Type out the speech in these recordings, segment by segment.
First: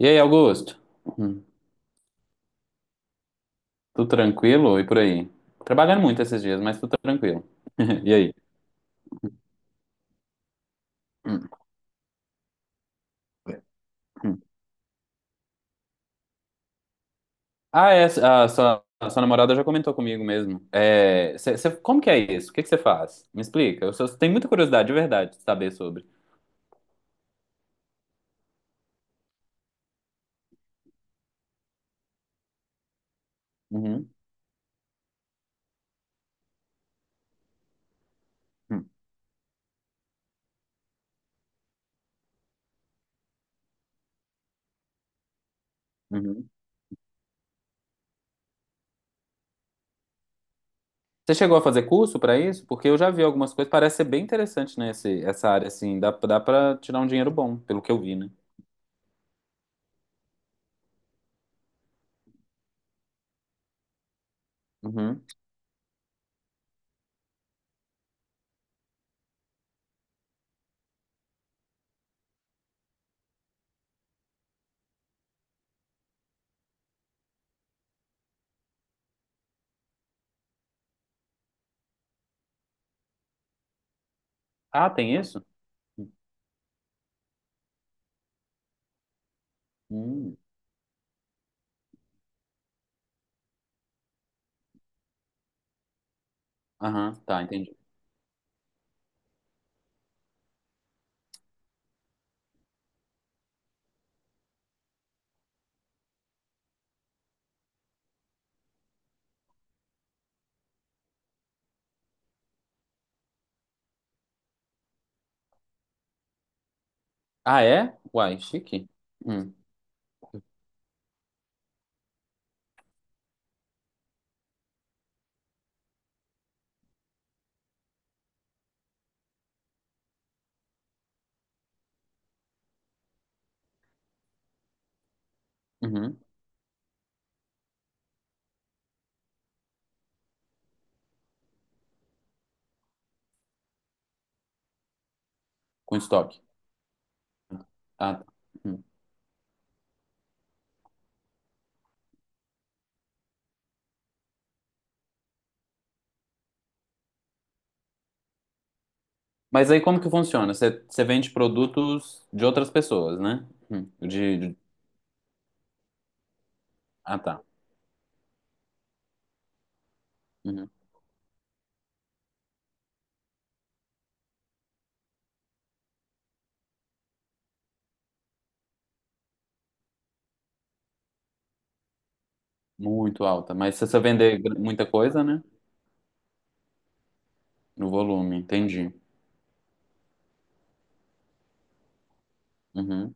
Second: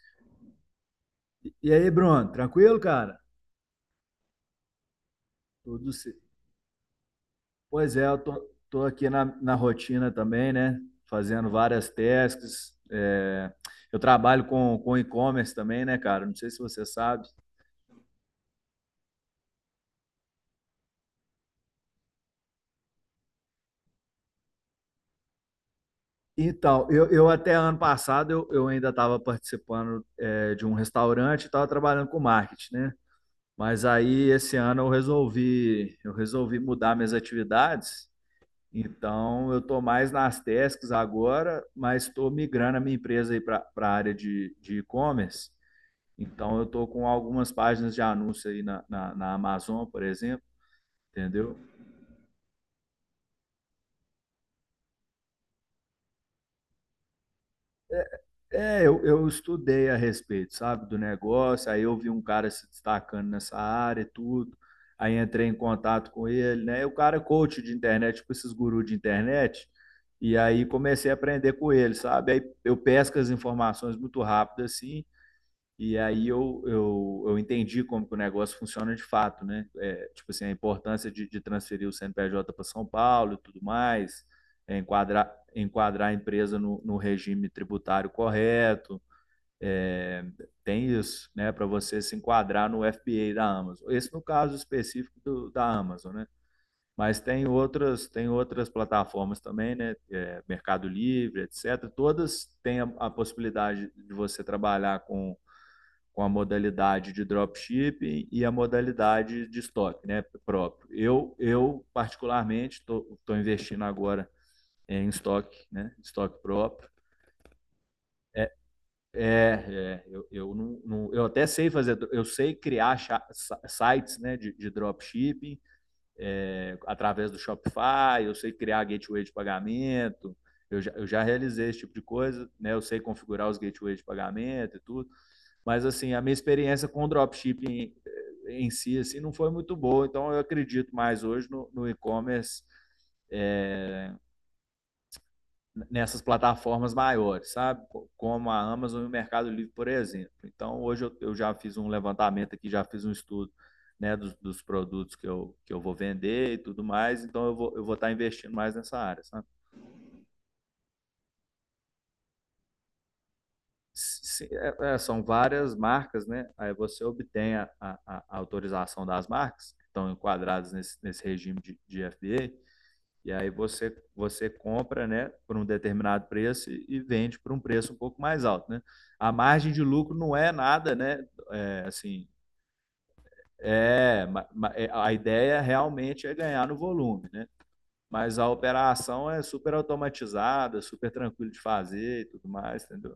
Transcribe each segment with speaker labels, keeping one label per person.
Speaker 1: E aí, Augusto? Hum.
Speaker 2: E aí, Bruno, tranquilo, cara?
Speaker 1: Tudo tranquilo e por aí?
Speaker 2: Tudo
Speaker 1: Trabalhando
Speaker 2: se...
Speaker 1: muito esses dias, mas tudo tranquilo.
Speaker 2: Pois é,
Speaker 1: E
Speaker 2: eu
Speaker 1: aí?
Speaker 2: tô, tô aqui na rotina também, né?
Speaker 1: Hum,
Speaker 2: Fazendo várias tasks. Eu
Speaker 1: hum.
Speaker 2: trabalho com e-commerce também, né, cara? Não sei se você sabe.
Speaker 1: Ah, é, a sua namorada já comentou comigo mesmo. É, como que é isso? O que que você faz? Me explica. Tenho muita curiosidade, de verdade, de saber sobre.
Speaker 2: Então, eu até ano passado eu ainda estava participando de um restaurante e estava trabalhando com marketing, né? Mas
Speaker 1: Uhum,
Speaker 2: aí esse ano eu resolvi mudar minhas atividades.
Speaker 1: hum,
Speaker 2: Então, eu estou mais nas tasks agora, mas estou migrando a minha empresa aí para a área de e-commerce.
Speaker 1: uhum.
Speaker 2: Então, eu estou com algumas páginas de anúncio aí na Amazon, por exemplo,
Speaker 1: Você chegou
Speaker 2: entendeu?
Speaker 1: a fazer curso para isso? Porque eu já vi algumas coisas, parece ser bem interessante, né, essa área, assim, dá para tirar um dinheiro bom, pelo que eu vi, né?
Speaker 2: É, eu estudei a respeito, sabe, do negócio. Aí eu vi um cara se destacando nessa área e tudo. Aí
Speaker 1: Uhum.
Speaker 2: entrei em contato com ele, né? E o cara é coach de internet, tipo esses gurus de internet. E aí comecei a aprender com ele, sabe? Aí eu pesco as informações muito rápido assim. E aí eu entendi como que o negócio funciona de fato, né? É, tipo assim, a importância de transferir o CNPJ para São Paulo e tudo mais, é,
Speaker 1: Ah, tem
Speaker 2: enquadrar,
Speaker 1: isso?
Speaker 2: enquadrar a empresa no regime tributário correto,
Speaker 1: Hum.
Speaker 2: tem isso, né? Para você se enquadrar no FBA da Amazon. Esse no caso específico do, da Amazon, né?
Speaker 1: Aham,
Speaker 2: Mas
Speaker 1: tá, entendi.
Speaker 2: tem outras plataformas também, né? É, Mercado Livre, etc. Todas têm a possibilidade de você trabalhar com a modalidade de dropshipping e a modalidade de estoque né, próprio. Eu particularmente, estou investindo agora em estoque, né, estoque próprio.
Speaker 1: Ah, é? Uai, chique. Hum,
Speaker 2: É, é eu, não, não, eu até sei fazer, eu sei criar sites né, de dropshipping, é, através do Shopify, eu sei criar gateway de pagamento, eu já realizei esse tipo de coisa, né, eu sei configurar os gateways de pagamento e tudo. Mas assim,
Speaker 1: uhum.
Speaker 2: a minha experiência com o dropshipping em si assim, não foi muito boa, então eu acredito mais hoje no e-commerce
Speaker 1: Com
Speaker 2: nessas
Speaker 1: estoque.
Speaker 2: plataformas maiores, sabe?
Speaker 1: Ah, tá.
Speaker 2: Como a
Speaker 1: Hum.
Speaker 2: Amazon e o Mercado Livre, por exemplo. Então, hoje eu já fiz um levantamento aqui, já fiz um estudo né, dos produtos que eu vou vender e tudo mais, então eu vou estar investindo mais nessa área, sabe?
Speaker 1: Mas aí como que funciona? Você vende produtos de outras pessoas, né? Hum. De-
Speaker 2: É, é, são várias marcas, né? Aí você
Speaker 1: Ah, tá.
Speaker 2: obtém a a- autorização das marcas, que estão
Speaker 1: Uhum.
Speaker 2: enquadradas nesse regime de FDA, e aí você, você compra, né, por um determinado preço e, vende por um preço um pouco mais alto, né? A margem de lucro não é nada, né? É, assim,
Speaker 1: Muito alta. Mas se você
Speaker 2: é,
Speaker 1: vender muita
Speaker 2: é, a
Speaker 1: coisa, né?
Speaker 2: ideia realmente é ganhar no volume, né?
Speaker 1: No volume,
Speaker 2: Mas a
Speaker 1: entendi.
Speaker 2: operação é super automatizada, super tranquilo de fazer e tudo mais,
Speaker 1: Uhum.
Speaker 2: entendeu?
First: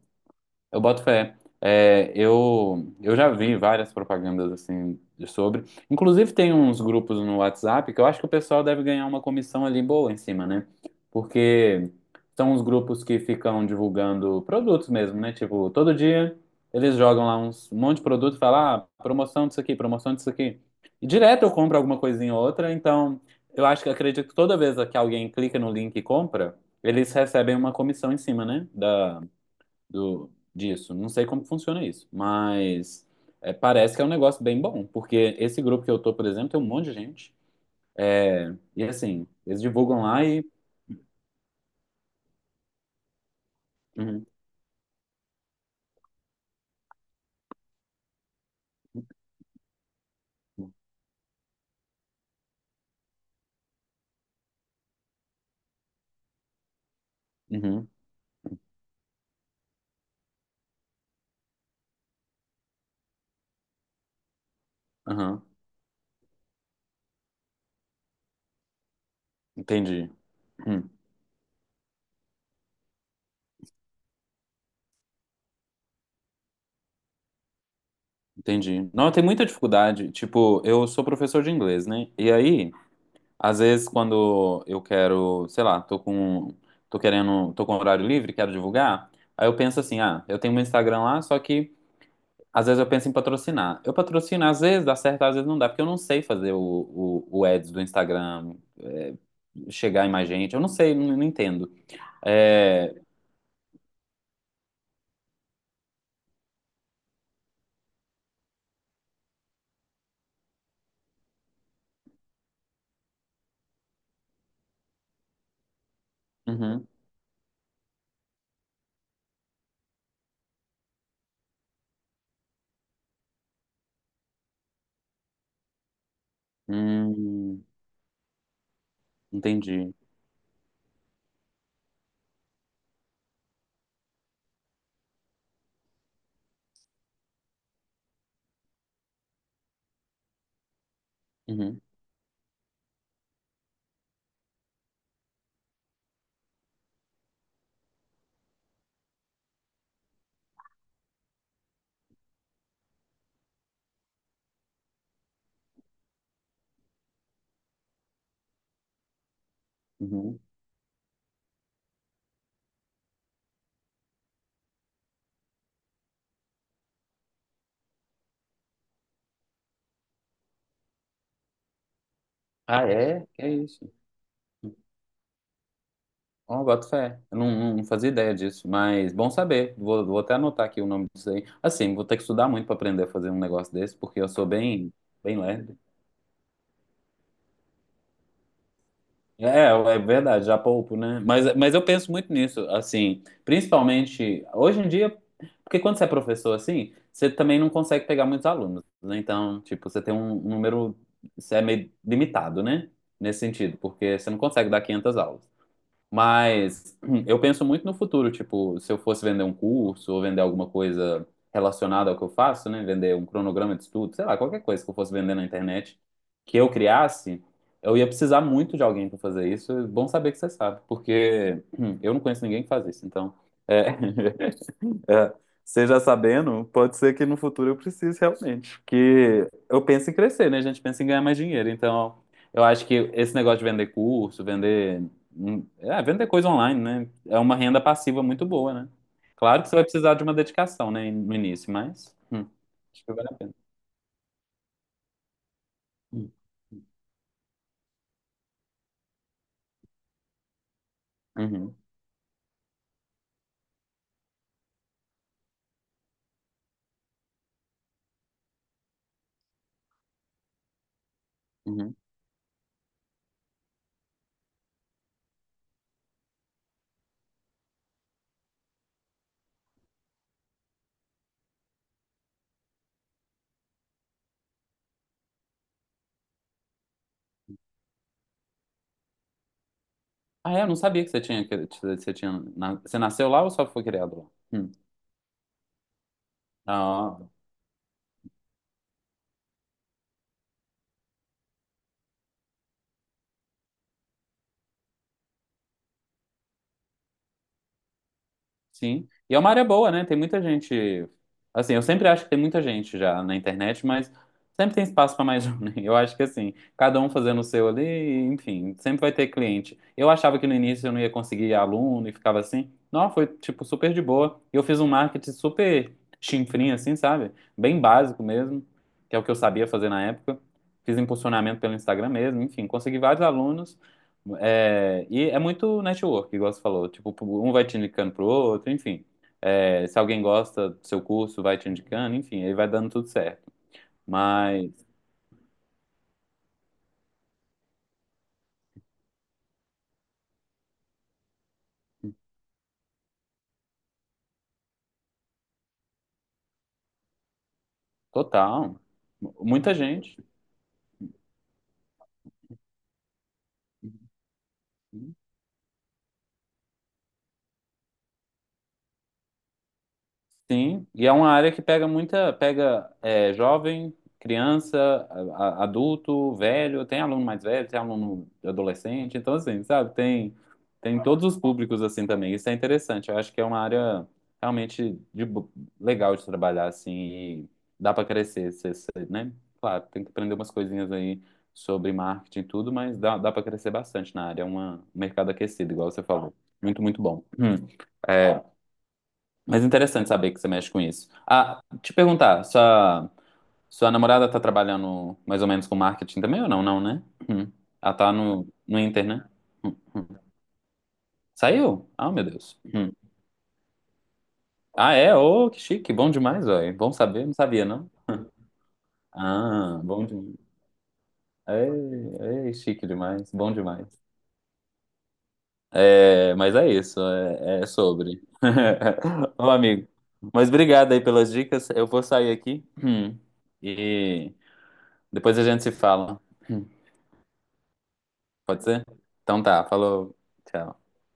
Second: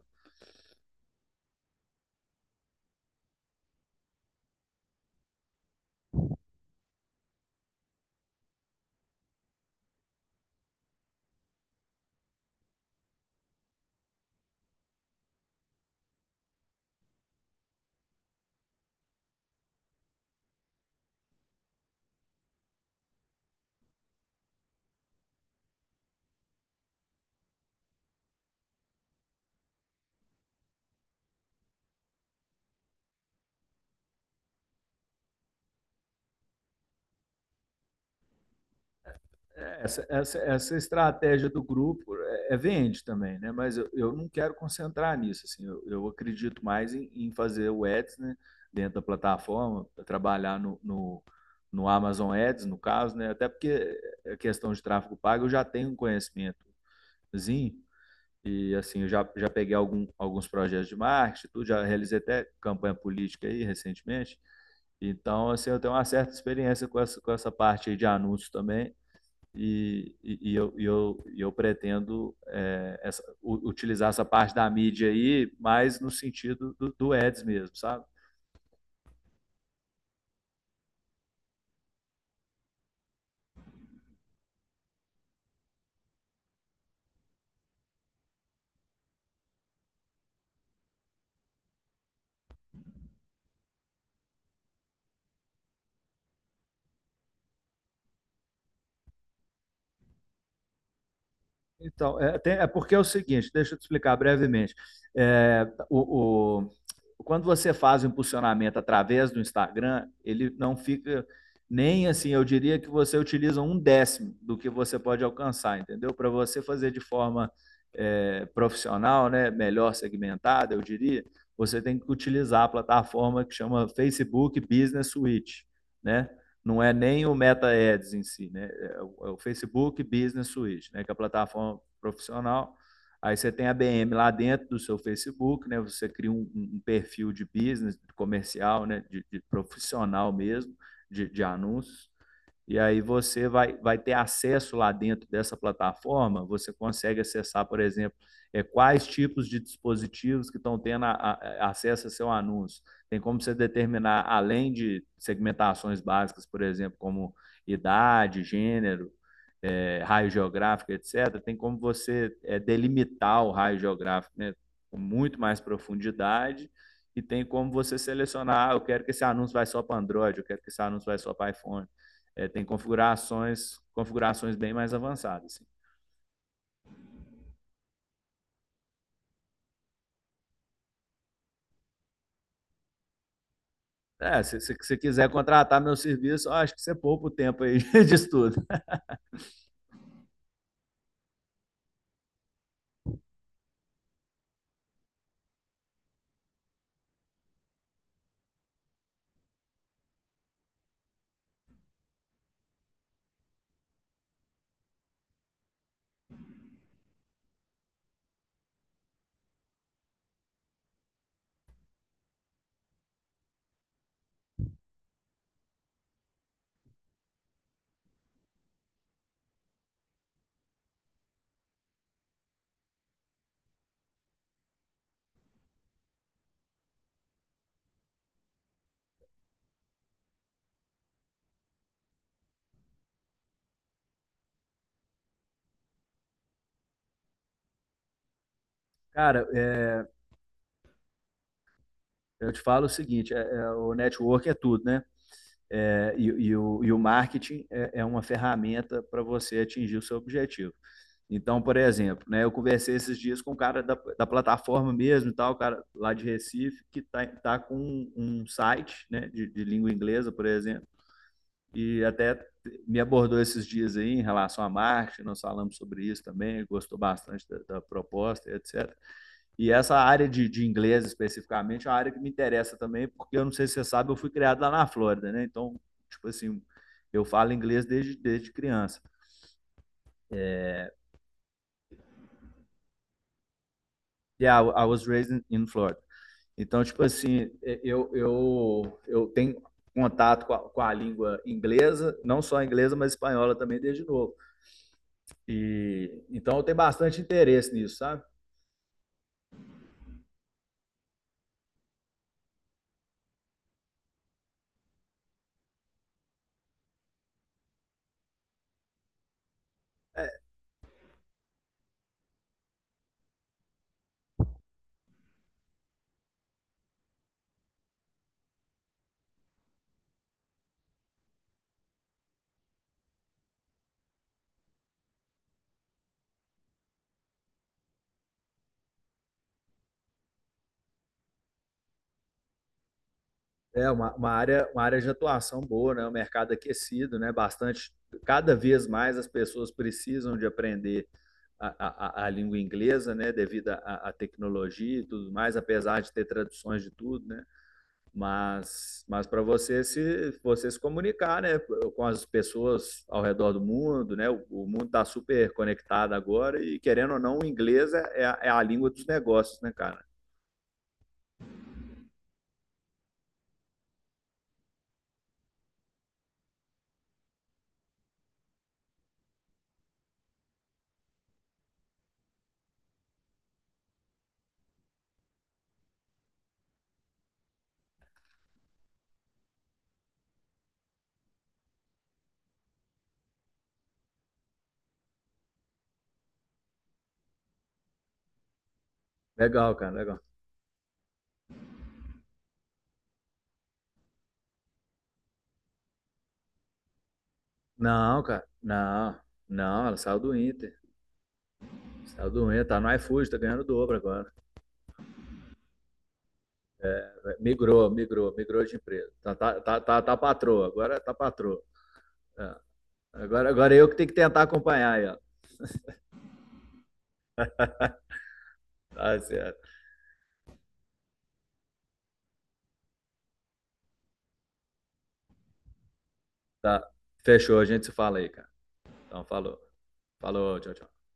Speaker 1: Eu boto fé. É, eu já vi várias propagandas assim de sobre. Inclusive tem uns grupos no WhatsApp que eu acho que o pessoal deve ganhar uma comissão ali boa em cima, né? Porque são os grupos que ficam divulgando produtos mesmo, né? Tipo, todo dia eles jogam lá uns, um monte de produto e falam, ah, promoção disso aqui, promoção disso aqui. E direto eu compro alguma coisinha ou outra, então eu acho que acredito que toda vez que alguém clica no link e compra, eles recebem uma comissão em cima, né? Da, do, disso. Não sei como funciona isso, mas é, parece que é um negócio bem bom, porque esse grupo que eu tô, por exemplo, tem um monte de gente. É, e assim, eles divulgam
Speaker 2: Essa,
Speaker 1: lá
Speaker 2: essa,
Speaker 1: e.
Speaker 2: essa estratégia do grupo é, é vende também, né? Mas eu
Speaker 1: Uhum,
Speaker 2: não quero concentrar nisso. Assim, eu acredito mais em, em fazer o Ads né, dentro da plataforma, trabalhar no Amazon Ads, no caso, né? Até porque a questão de tráfego pago eu já tenho um conhecimentozinho.
Speaker 1: uhum,
Speaker 2: E assim eu já, já peguei algum, alguns projetos de marketing, tudo, já realizei até campanha política aí recentemente.
Speaker 1: aham,
Speaker 2: Então, assim, eu tenho uma certa experiência com essa parte aí de anúncios também.
Speaker 1: entendi.
Speaker 2: E, e eu,
Speaker 1: Hum,
Speaker 2: eu, eu pretendo utilizar essa parte da mídia aí, mais no sentido do ads mesmo, sabe?
Speaker 1: entendi. Não, tem muita dificuldade. Tipo, eu sou professor de inglês, né? E aí, às vezes, quando eu quero, sei lá, tô com. Tô querendo. Tô com horário livre, quero divulgar. Aí eu penso assim, ah, eu tenho meu Instagram lá, só que às vezes eu penso em patrocinar. Eu patrocino, às vezes dá certo, às vezes não dá, porque eu não sei fazer o, o ads do Instagram, é, chegar em mais gente. Eu não sei, não, não entendo.
Speaker 2: Então, é porque
Speaker 1: É,
Speaker 2: é o seguinte, deixa eu te explicar brevemente. É, o- quando você faz o impulsionamento através do Instagram, ele não fica nem assim, eu diria que você utiliza um décimo do que você pode alcançar, entendeu? Para você
Speaker 1: uhum,
Speaker 2: fazer de forma é, profissional, né, melhor segmentada, eu diria, você tem que utilizar a plataforma que chama Facebook Business Suite, né? Não é nem o
Speaker 1: hum,
Speaker 2: Meta Ads em si, né? É o
Speaker 1: entendi.
Speaker 2: Facebook Business Suite, né? Que é a plataforma profissional. Aí você tem a BM lá dentro do seu Facebook, né? Você cria um, um perfil de business, de comercial, né? De profissional mesmo, de,
Speaker 1: Uhum,
Speaker 2: anúncios. E aí você vai, vai ter acesso lá dentro dessa plataforma. Você consegue acessar, por exemplo, é, quais tipos de dispositivos que estão tendo a, acesso a seu anúncio. Tem como você determinar, além de segmentações básicas, por exemplo, como idade, gênero, é, raio
Speaker 1: uhum.
Speaker 2: geográfico, etc., tem como você é, delimitar o raio geográfico né, com muito mais profundidade. E tem como você selecionar, ah, eu quero que esse anúncio vai só para Android, eu quero que esse anúncio vai só para iPhone. É, tem
Speaker 1: Ah, é? É
Speaker 2: configurações,
Speaker 1: isso.
Speaker 2: configurações bem mais avançadas. Assim.
Speaker 1: Ó, boto fé. Eu não, não fazia ideia disso, mas bom saber. Vou até anotar aqui o nome disso aí. Assim, vou ter que estudar muito para aprender a fazer um negócio desse, porque
Speaker 2: É, se você quiser
Speaker 1: bem lerdo.
Speaker 2: contratar meu serviço, ó, acho que você poupa o tempo aí de estudo.
Speaker 1: É, é é verdade, já poupo, né? Mas eu penso muito nisso, assim, principalmente hoje em dia, porque quando você é professor, assim, você também não consegue pegar muitos alunos, né? Então, tipo, você tem um número, você é meio limitado, né? Nesse sentido, porque você não consegue dar 500 aulas. Mas eu penso muito no futuro, tipo, se eu fosse vender um curso ou vender alguma coisa relacionada ao que eu faço, né? Vender um cronograma de estudo, sei lá, qualquer coisa que eu fosse vender na internet que eu criasse, eu ia precisar muito de alguém para fazer isso. É bom saber que você sabe, porque eu não conheço ninguém que faz isso, então é, é, seja sabendo, pode ser que no futuro eu precise realmente. Porque eu penso em crescer, né? A gente pensa em ganhar mais dinheiro. Então, eu acho que esse negócio de vender curso, vender. Hum, é, vender coisa online, né? É uma renda passiva muito boa, né?
Speaker 2: Cara,
Speaker 1: Claro que você vai
Speaker 2: é,
Speaker 1: precisar de uma dedicação, né? No início, mas. Hum,
Speaker 2: eu te falo o
Speaker 1: acho que vale
Speaker 2: seguinte,
Speaker 1: a
Speaker 2: é,
Speaker 1: pena.
Speaker 2: é, o network é tudo, né? É, E,
Speaker 1: Hum,
Speaker 2: e o marketing é é uma ferramenta para você atingir o seu objetivo. Então,
Speaker 1: Uhum,
Speaker 2: por exemplo, né, eu conversei esses dias com um cara da plataforma mesmo e tal, o cara lá de Recife, que tá, tá com um, um site né, de língua inglesa, por exemplo,
Speaker 1: uhum.
Speaker 2: e até me abordou esses dias aí em relação à marketing, nós falamos sobre isso também, gostou bastante da proposta, etc. E essa área de, inglês especificamente é uma área que me interessa também, porque eu não sei se você sabe, eu fui criado lá na Flórida, né? Então, tipo assim, eu falo inglês desde criança.
Speaker 1: Ah, é, eu não sabia que você tinha. Que você tinha, você nasceu lá ou só foi criado lá?
Speaker 2: Yeah,
Speaker 1: Hum.
Speaker 2: I was raised in Florida. Então, tipo
Speaker 1: Ah,
Speaker 2: assim, é, eu tenho contato com a língua inglesa, não só inglesa, mas espanhola também desde novo. E então eu tenho bastante interesse nisso, sabe?
Speaker 1: sim. E é uma área boa, né? Tem muita gente. Assim, eu sempre acho que tem muita gente já na internet, mas sempre tem espaço para mais um, né? Eu acho que assim, cada um fazendo o seu ali, enfim, sempre vai ter cliente. Eu achava que no início eu não ia conseguir aluno e ficava assim. Não, foi tipo super de boa. E eu fiz um marketing super chinfrinho, assim, sabe? Bem básico mesmo, que é o que eu sabia fazer na época. Fiz impulsionamento pelo Instagram mesmo, enfim, consegui vários alunos. É, e é muito network, igual você falou. Tipo, um vai te indicando pro outro, enfim. É, se alguém gosta do seu curso, vai te indicando, enfim, aí vai dando tudo certo.
Speaker 2: É
Speaker 1: Mas,
Speaker 2: uma área de atuação boa, né? Um mercado aquecido, né? Bastante, cada vez mais as pessoas precisam de aprender a língua inglesa, né? Devido à tecnologia e tudo mais, apesar de ter traduções de tudo, né?
Speaker 1: total,
Speaker 2: Mas para
Speaker 1: muita gente.
Speaker 2: você se comunicar, né, com as pessoas ao redor do mundo, né, o mundo está super conectado agora e querendo ou não, o inglês é, é a língua dos negócios, né, cara?
Speaker 1: Sim, e é uma área que pega muita, pega é, jovem, criança, adulto, velho, tem aluno mais velho, tem aluno adolescente, então assim, sabe, tem todos os públicos assim também, isso é interessante, eu acho que é uma área realmente de, legal de trabalhar assim, e dá para crescer, você, né? Claro, tem que aprender umas coisinhas aí sobre marketing e tudo, mas dá para crescer bastante na área, é uma, um mercado aquecido, igual você falou, muito, muito bom. Hum. É, mas é
Speaker 2: Legal, cara,
Speaker 1: interessante
Speaker 2: legal.
Speaker 1: saber que você mexe com isso. Ah, te perguntar, sua, sua namorada tá trabalhando mais ou menos com marketing também ou não? Não, né? Hum. Ela tá
Speaker 2: Não, cara,
Speaker 1: no, no Inter,
Speaker 2: não,
Speaker 1: né? Hum,
Speaker 2: não, ela
Speaker 1: hum. Saiu? Ah, meu
Speaker 2: saiu do
Speaker 1: Deus.
Speaker 2: Inter, tá
Speaker 1: Hum.
Speaker 2: no iFood, tá ganhando dobro agora.
Speaker 1: Ah, é? Ô, que chique, bom demais, velho.
Speaker 2: É,
Speaker 1: Bom saber, não
Speaker 2: é,
Speaker 1: sabia,
Speaker 2: migrou,
Speaker 1: não?
Speaker 2: migrou, migrou de empresa. Tá, tá, tá,
Speaker 1: Ah,
Speaker 2: tá,
Speaker 1: bom
Speaker 2: tá
Speaker 1: demais.
Speaker 2: patroa, agora tá patroa.
Speaker 1: Ei, ei,
Speaker 2: É.
Speaker 1: chique demais,
Speaker 2: Agora,
Speaker 1: bom
Speaker 2: agora eu que
Speaker 1: demais.
Speaker 2: tenho que tentar acompanhar aí, ó.
Speaker 1: É, mas é isso, é, é sobre.
Speaker 2: Tá
Speaker 1: Ô,
Speaker 2: certo.
Speaker 1: amigo. Mas obrigado aí pelas dicas. Eu vou sair aqui. Hum. E depois a gente se fala.
Speaker 2: Tá. Fechou, a gente se fala aí, cara.
Speaker 1: Pode ser?
Speaker 2: Então,
Speaker 1: Então
Speaker 2: falou.
Speaker 1: tá, falou.
Speaker 2: Falou, tchau,
Speaker 1: Tchau.
Speaker 2: tchau.